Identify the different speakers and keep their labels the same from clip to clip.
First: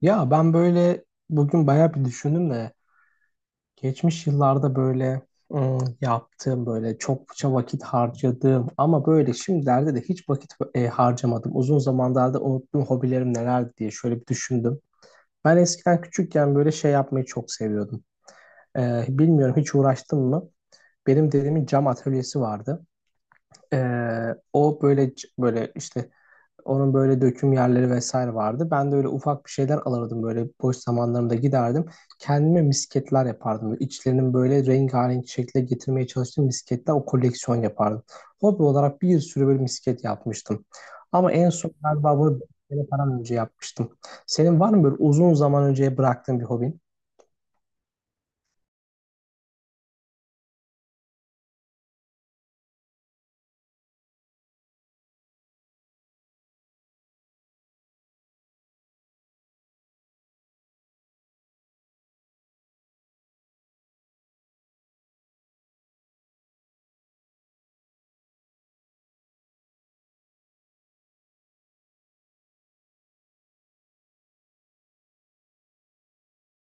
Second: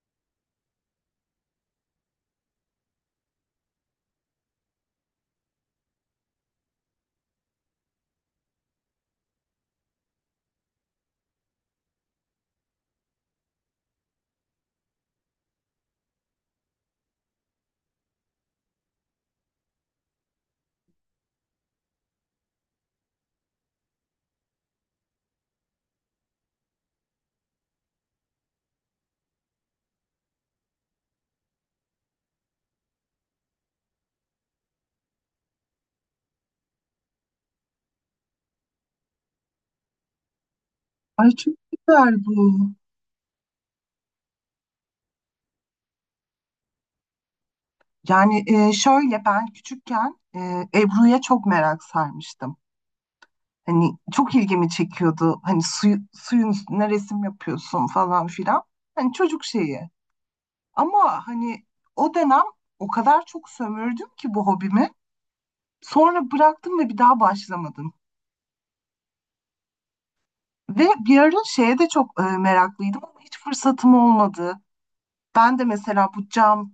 Speaker 1: Ya ben böyle bugün bayağı bir düşündüm de geçmiş yıllarda böyle yaptığım böyle çokça vakit harcadığım ama böyle şimdilerde de hiç vakit harcamadım. Uzun zamanlarda unuttuğum hobilerim nelerdi diye şöyle bir düşündüm. Ben eskiden küçükken böyle şey yapmayı çok seviyordum. Bilmiyorum hiç uğraştım mı? Benim dedemin cam atölyesi vardı. Böyle işte onun böyle döküm yerleri vesaire vardı. Ben de öyle ufak bir şeyler alırdım böyle boş zamanlarımda giderdim. Kendime misketler yapardım. İçlerinin böyle rengarenk şekle getirmeye çalıştığım misketler o koleksiyon yapardım. Hobi olarak bir sürü böyle misket yapmıştım.
Speaker 2: Ay
Speaker 1: Ama en
Speaker 2: çok
Speaker 1: son galiba
Speaker 2: güzel
Speaker 1: bunu
Speaker 2: bu.
Speaker 1: sene falan önce yapmıştım. Senin var mı böyle uzun zaman önce bıraktığın bir hobin?
Speaker 2: Şöyle ben küçükken Ebru'ya çok merak sarmıştım. Hani çok ilgimi çekiyordu. Hani suyun üstüne resim yapıyorsun falan filan. Hani çocuk şeyi. Ama hani o dönem o kadar çok sömürdüm ki bu hobimi. Sonra bıraktım ve bir daha başlamadım. Ve bir ara şeye de çok meraklıydım ama hiç fırsatım olmadı. Ben de mesela bu cam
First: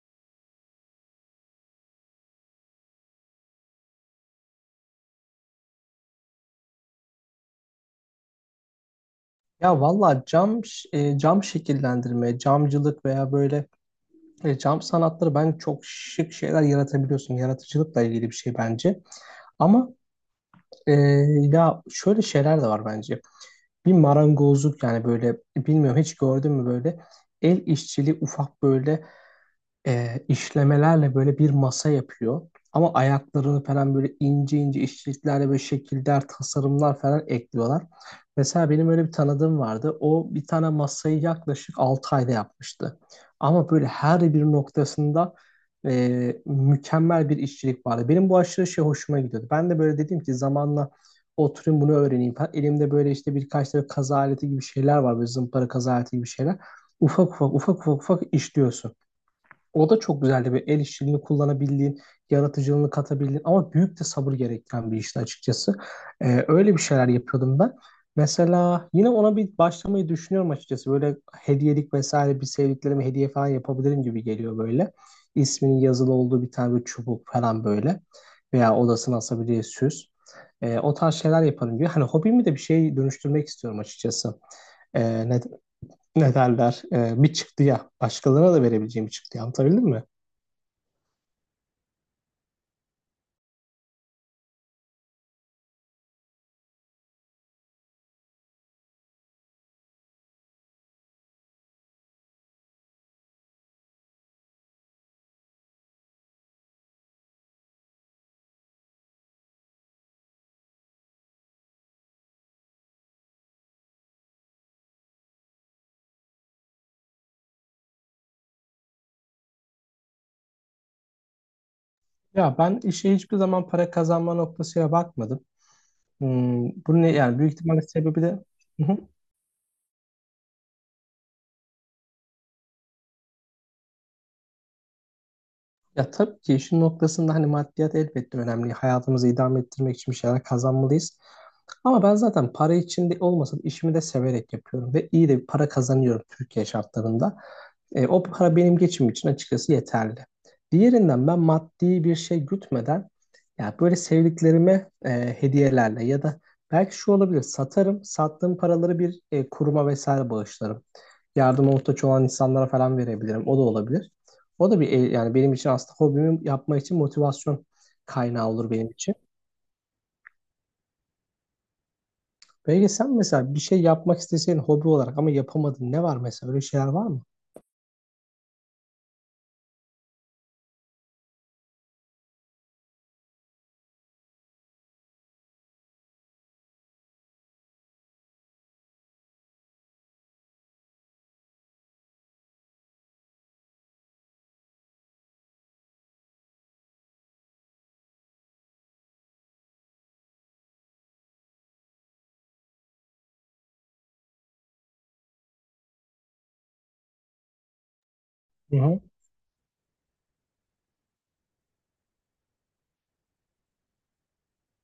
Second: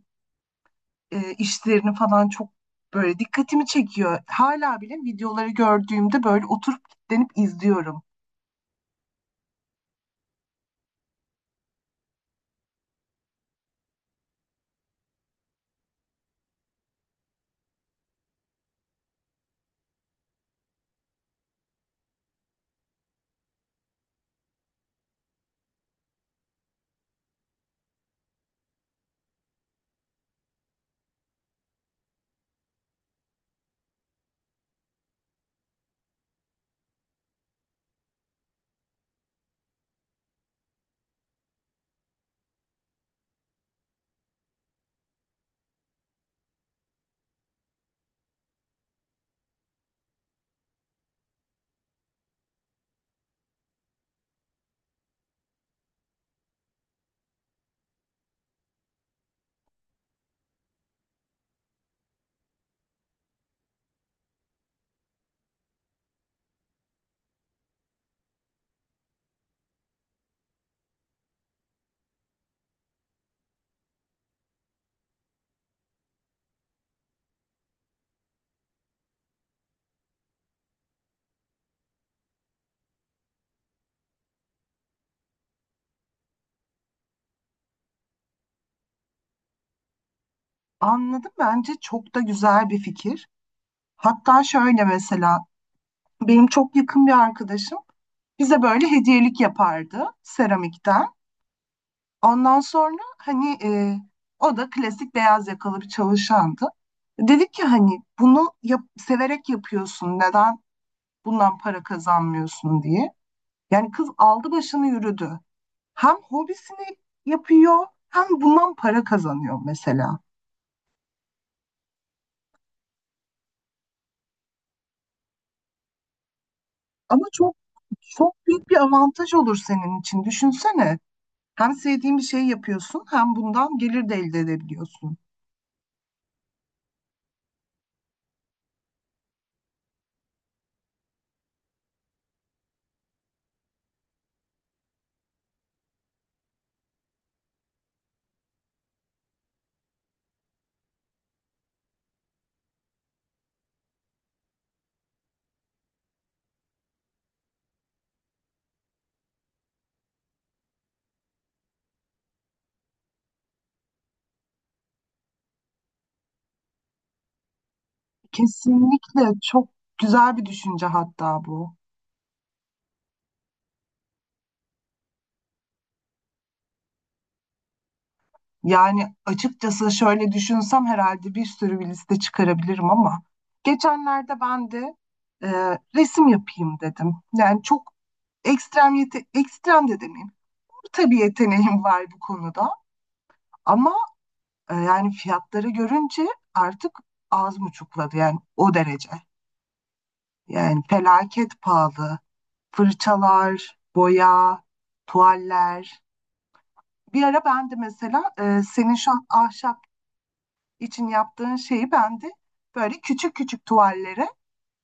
Speaker 2: e, işlerini falan çok böyle dikkatimi çekiyor. Hala bile videoları gördüğümde böyle oturup kilitlenip izliyorum.
Speaker 1: Ya valla cam şekillendirme, camcılık veya böyle cam sanatları ben çok şık şeyler yaratabiliyorsun. Yaratıcılıkla ilgili bir şey bence. Ama e, ya şöyle şeyler de var bence. Bir marangozluk yani böyle bilmiyorum hiç gördün mü böyle el işçiliği ufak böyle işlemelerle böyle bir masa yapıyor. Ama ayaklarını falan böyle ince ince işçiliklerle böyle şekiller, tasarımlar falan ekliyorlar. Mesela benim öyle bir tanıdığım vardı. O bir tane masayı yaklaşık 6 ayda yapmıştı. Ama böyle her bir noktasında mükemmel bir işçilik vardı. Benim bu aşırı şey hoşuma gidiyordu. Ben de böyle dedim ki zamanla oturayım bunu öğreneyim falan. Elimde böyle işte birkaç tane kaza aleti gibi şeyler var. Böyle zımpara kaza aleti gibi şeyler. Ufak ufak ufak ufak ufak işliyorsun. O da çok güzeldi. Bir el işçiliğini kullanabildiğin, yaratıcılığını katabildiğin ama büyük de sabır gerektiren bir işti açıkçası. Öyle bir şeyler yapıyordum ben. Mesela yine ona bir başlamayı düşünüyorum açıkçası. Böyle hediyelik vesaire bir sevdiklerime hediye falan yapabilirim gibi geliyor böyle. İsminin yazılı olduğu bir tane bir çubuk falan böyle. Veya odasına asabileceği süs. O tarz şeyler yaparım diyor. Hani hobimi de bir şey dönüştürmek istiyorum açıkçası. Ee, ne, Ne derler? Bir çıktı ya. Başkalarına da verebileceğim bir çıktı. Anlatabildim mi?
Speaker 2: Anladım, bence çok da güzel bir fikir. Hatta şöyle mesela benim çok yakın bir arkadaşım bize böyle hediyelik yapardı seramikten. Ondan sonra hani o da klasik beyaz yakalı bir çalışandı. Dedik ki hani severek yapıyorsun, neden bundan para kazanmıyorsun diye. Yani kız aldı başını yürüdü. Hem hobisini yapıyor hem bundan para kazanıyor mesela.
Speaker 1: Ya ben işe hiçbir zaman para kazanma noktasıyla bakmadım. Hmm, bu ne
Speaker 2: Ama
Speaker 1: yani büyük
Speaker 2: çok
Speaker 1: ihtimalle sebebi de
Speaker 2: çok büyük bir avantaj olur senin için. Düşünsene. Hem sevdiğin bir şey yapıyorsun hem bundan gelir de elde edebiliyorsun.
Speaker 1: ya tabii ki işin noktasında hani maddiyat elbette önemli. Hayatımızı idame ettirmek için bir şeyler kazanmalıyız. Ama ben zaten para için de olmasa da işimi de severek yapıyorum ve iyi de bir para kazanıyorum Türkiye şartlarında. E, o para benim geçimim için açıkçası yeterli. Diğerinden ben maddi bir şey gütmeden ya böyle sevdiklerime hediyelerle ya da belki şu olabilir satarım, sattığım paraları bir kuruma vesaire bağışlarım yardıma muhtaç olan insanlara falan verebilirim. O da olabilir. O da bir el- Yani benim için aslında hobimi yapmak için motivasyon kaynağı olur benim için.
Speaker 2: Kesinlikle çok güzel bir düşünce hatta bu.
Speaker 1: Peki sen mesela bir şey yapmak isteseydin hobi olarak ama yapamadın ne var mesela öyle şeyler var mı?
Speaker 2: Yani açıkçası şöyle düşünsem herhalde bir sürü bir liste çıkarabilirim ama geçenlerde ben de e, resim yapayım dedim. Yani çok ekstrem de demeyeyim. Tabii yeteneğim var bu konuda. Ama yani fiyatları görünce artık ağzım uçukladı yani o derece. Yani felaket pahalı. Fırçalar, boya, tuvaller. Bir ara ben de mesela
Speaker 1: Hı
Speaker 2: senin
Speaker 1: hı.
Speaker 2: şu an ahşap için yaptığın şeyi ben de böyle küçük küçük tuvallere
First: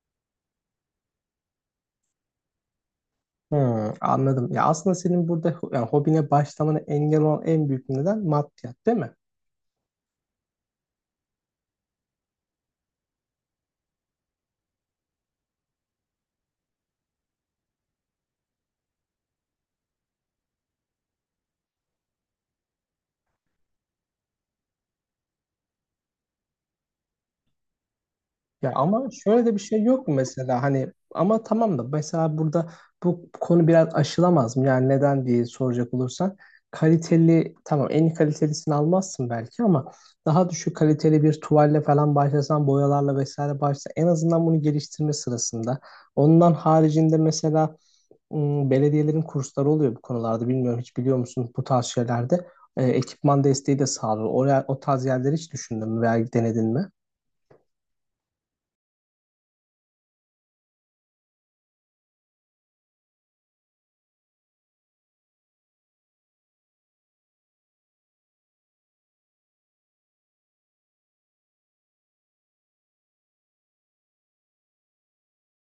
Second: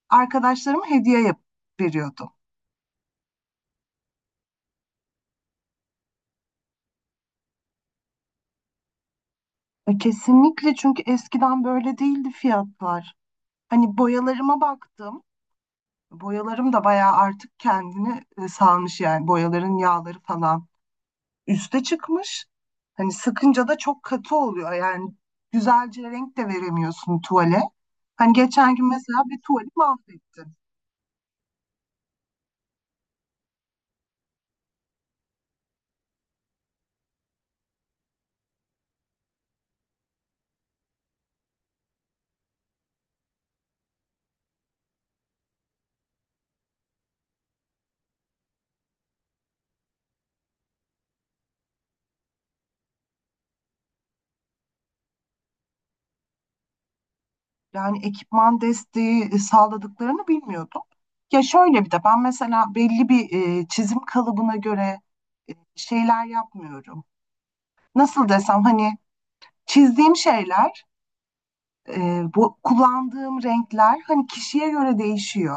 Speaker 2: arkadaşlarıma hediye yap veriyordum.
Speaker 1: Hmm, anladım. Ya aslında senin burada yani hobine başlamana engel olan en büyük neden maddiyat değil mi?
Speaker 2: Kesinlikle, çünkü eskiden böyle değildi fiyatlar. Hani boyalarıma baktım. Boyalarım da bayağı artık kendini salmış, yani boyaların yağları falan üste çıkmış. Hani sıkınca da çok katı oluyor, yani güzelce renk de veremiyorsun tuvale. Hani
Speaker 1: Ya
Speaker 2: geçen gün
Speaker 1: ama
Speaker 2: mesela bir
Speaker 1: şöyle de bir
Speaker 2: tuvali
Speaker 1: şey yok mu
Speaker 2: mahvettim.
Speaker 1: mesela hani ama tamam da mesela burada bu konu biraz aşılamaz mı? Yani neden diye soracak olursan kaliteli tamam en iyi kalitelisini almazsın belki ama daha düşük kaliteli bir tuvalle falan başlasan boyalarla vesaire başlasan en azından bunu geliştirme sırasında. Ondan haricinde mesela belediyelerin kursları oluyor bu konularda bilmiyorum hiç biliyor musun bu tarz şeylerde. Ekipman desteği de sağlıyor. Oraya, o tarz yerleri hiç düşündün mü veya denedin mi?
Speaker 2: Yani ekipman desteği sağladıklarını bilmiyordum. Ya şöyle bir de ben mesela belli bir çizim kalıbına göre şeyler yapmıyorum. Nasıl desem, hani çizdiğim şeyler. Bu kullandığım renkler hani kişiye göre değişiyor.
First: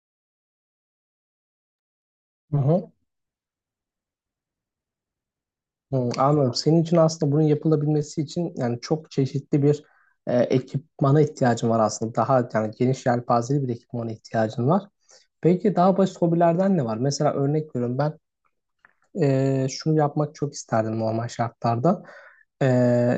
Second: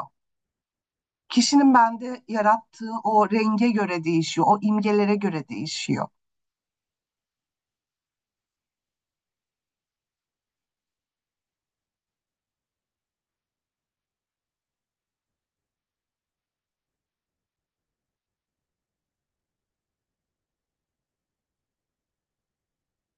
Speaker 2: Kişinin bende
Speaker 1: Hı hı.
Speaker 2: yarattığı o renge göre değişiyor, o imgelere göre değişiyor.
Speaker 1: Hı, anladım. Senin için aslında bunun yapılabilmesi için yani çok çeşitli bir ekipmana ihtiyacın var aslında. Daha yani geniş yelpazeli bir ekipmana ihtiyacın var. Peki daha basit hobilerden ne var? Mesela örnek veriyorum ben şunu yapmak çok isterdim normal şartlarda. E,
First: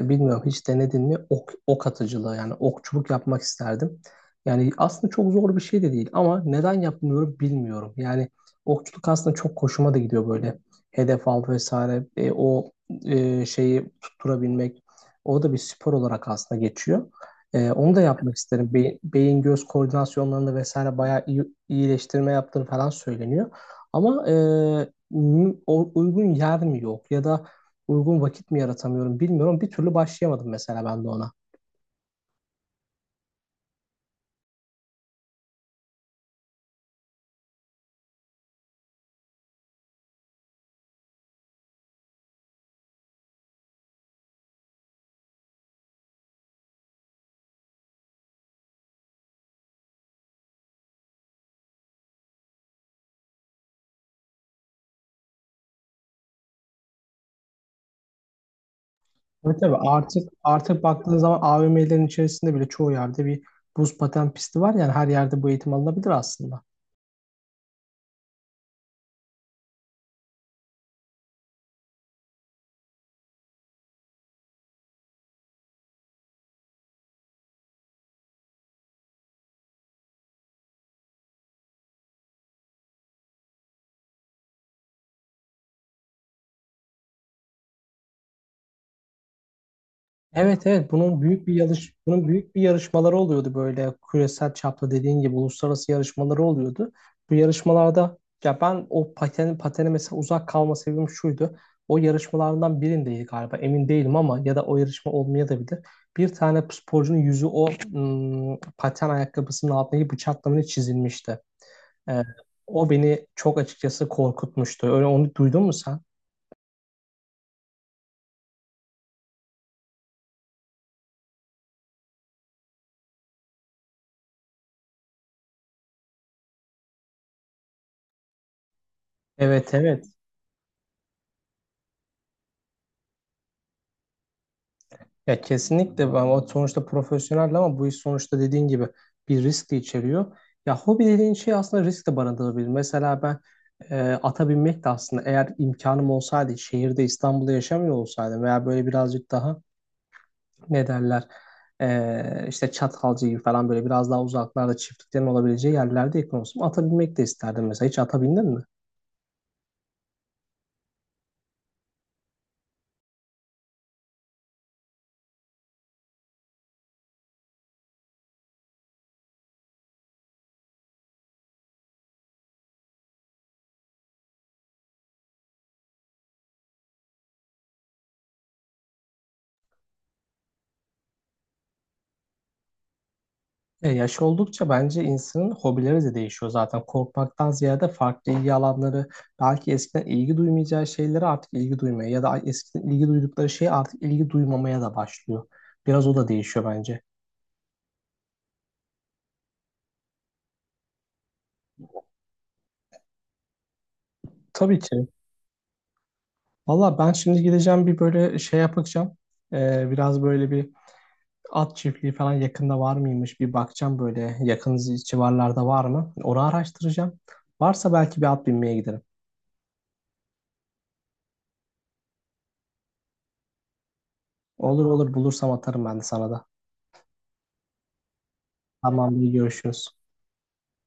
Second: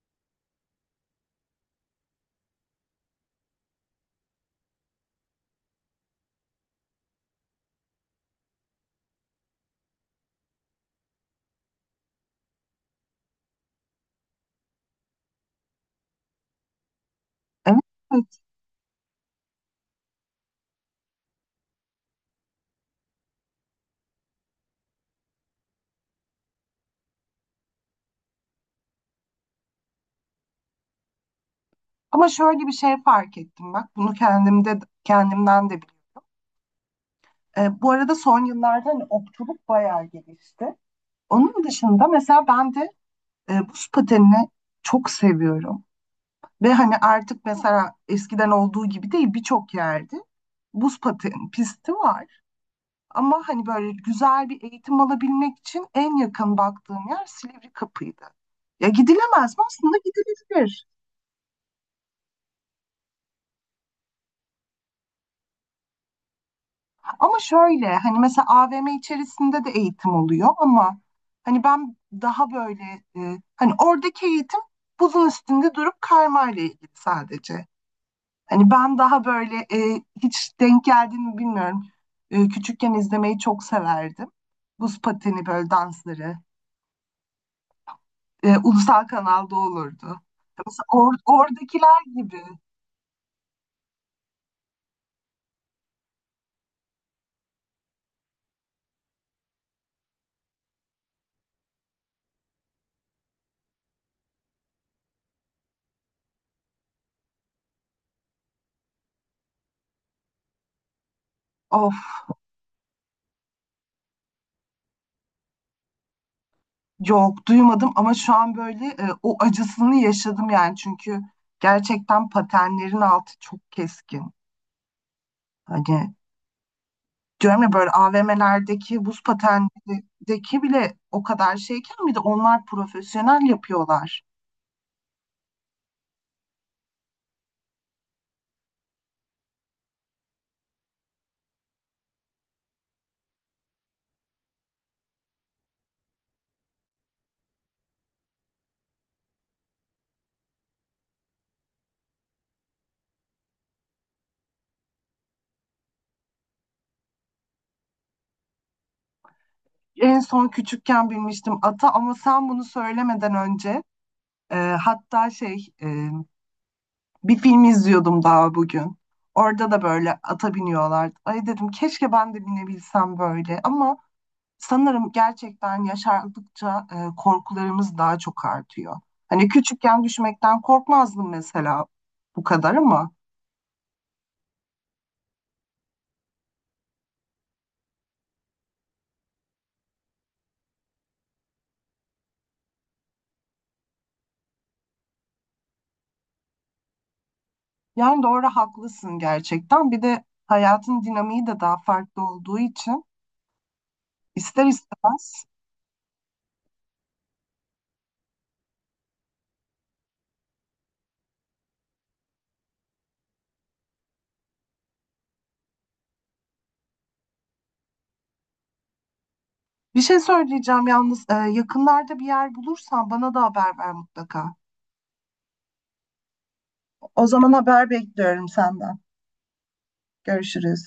Speaker 1: Bilmiyorum hiç denedin mi ok atıcılığı yani okçuluk yapmak isterdim. Yani aslında çok zor bir şey de değil ama neden yapmıyorum bilmiyorum. Yani okçuluk aslında çok hoşuma da gidiyor böyle. Hedef al vesaire şeyi tutturabilmek. O da bir spor olarak aslında geçiyor. E,
Speaker 2: Evet,
Speaker 1: onu da
Speaker 2: evet.
Speaker 1: yapmak isterim. Beyin göz koordinasyonlarında vesaire bayağı iyileştirme yaptığını falan söyleniyor. Ama uygun yer mi yok ya da uygun vakit mi yaratamıyorum bilmiyorum. Bir türlü başlayamadım mesela ben de ona.
Speaker 2: Ama şöyle bir şey fark ettim bak, bunu kendimden de biliyorum. Bu arada son yıllarda hani okçuluk bayağı gelişti. Onun dışında mesela ben de buz patenini çok seviyorum. Ve hani artık mesela eskiden olduğu gibi değil, birçok yerde buz paten pisti var. Ama hani böyle güzel bir eğitim alabilmek için en yakın baktığım yer Silivri Kapı'ydı. Ya gidilemez
Speaker 1: Evet
Speaker 2: mi?
Speaker 1: tabii
Speaker 2: Aslında
Speaker 1: artık
Speaker 2: gidilebilir.
Speaker 1: baktığın zaman AVM'lerin içerisinde bile çoğu yerde bir buz paten pisti var yani her yerde bu eğitim alınabilir aslında.
Speaker 2: Ama şöyle hani mesela AVM içerisinde de eğitim oluyor ama hani ben daha böyle hani oradaki eğitim buzun üstünde durup kaymayla ilgili sadece. Hani ben daha böyle hiç denk geldiğini mi bilmiyorum. Küçükken izlemeyi çok severdim. Buz pateni böyle dansları. Ulusal kanalda olurdu.
Speaker 1: Evet
Speaker 2: Mesela
Speaker 1: evet,
Speaker 2: oradakiler
Speaker 1: bunun
Speaker 2: gibi.
Speaker 1: büyük bir yarışmaları oluyordu böyle küresel çapta dediğin gibi uluslararası yarışmaları oluyordu. Bu yarışmalarda ya ben o patene mesela uzak kalma sebebim şuydu. O yarışmalardan birindeydi galiba emin değilim ama ya da o yarışma olmaya da bilir. Bir tane sporcunun yüzü o paten ayakkabısının altındaki bıçaklamaya çizilmişti.
Speaker 2: Of,
Speaker 1: Ee, O beni çok açıkçası korkutmuştu. Öyle onu duydun mu sen?
Speaker 2: yok duymadım, ama şu an böyle o acısını yaşadım yani. Çünkü gerçekten patenlerin altı çok keskin. Hani diyorum ya, böyle AVM'lerdeki buz
Speaker 1: Evet, evet.
Speaker 2: patenindeki bile o kadar şeyken, bir de onlar profesyonel yapıyorlar.
Speaker 1: Ya kesinlikle ama sonuçta profesyonel ama bu iş sonuçta dediğin gibi bir risk de içeriyor. Ya hobi dediğin şey aslında risk de barındırabilir. Mesela ben ata binmek de aslında eğer imkanım olsaydı şehirde İstanbul'da yaşamıyor olsaydım veya böyle birazcık daha ne derler işte Çatalca gibi falan böyle biraz daha uzaklarda çiftliklerin olabileceği yerlerde yakın olsam ata binmek de isterdim mesela. Hiç ata bindin mi?
Speaker 2: En son küçükken bilmiştim ata, ama sen bunu söylemeden önce e, hatta şey e, bir film izliyordum daha bugün. Orada da böyle ata biniyorlardı. Ay dedim keşke ben de binebilsem böyle, ama sanırım gerçekten yaşardıkça korkularımız daha çok artıyor. Hani küçükken düşmekten korkmazdım mesela bu kadar, ama
Speaker 1: Ya yaş oldukça bence insanın hobileri de değişiyor zaten. Korkmaktan ziyade farklı ilgi alanları, belki eskiden ilgi duymayacağı şeylere artık ilgi duymaya ya da eskiden ilgi duydukları şeye artık ilgi duymamaya da başlıyor. Biraz o da değişiyor bence.
Speaker 2: yani doğru, haklısın gerçekten. Bir de hayatın dinamiği de daha farklı olduğu için ister
Speaker 1: Tabii ki.
Speaker 2: istemez.
Speaker 1: Valla ben şimdi gideceğim bir böyle şey yapacağım. Biraz böyle bir at çiftliği falan yakında var mıymış bir bakacağım böyle yakın civarlarda var mı? Onu araştıracağım. Varsa belki bir at binmeye giderim.
Speaker 2: Bir şey söyleyeceğim yalnız, yakınlarda bir yer bulursan bana da haber ver mutlaka.
Speaker 1: Olur, olur, bulursam atarım ben de sana da.
Speaker 2: O zaman haber bekliyorum senden.
Speaker 1: Tamam, iyi görüşürüz.
Speaker 2: Görüşürüz.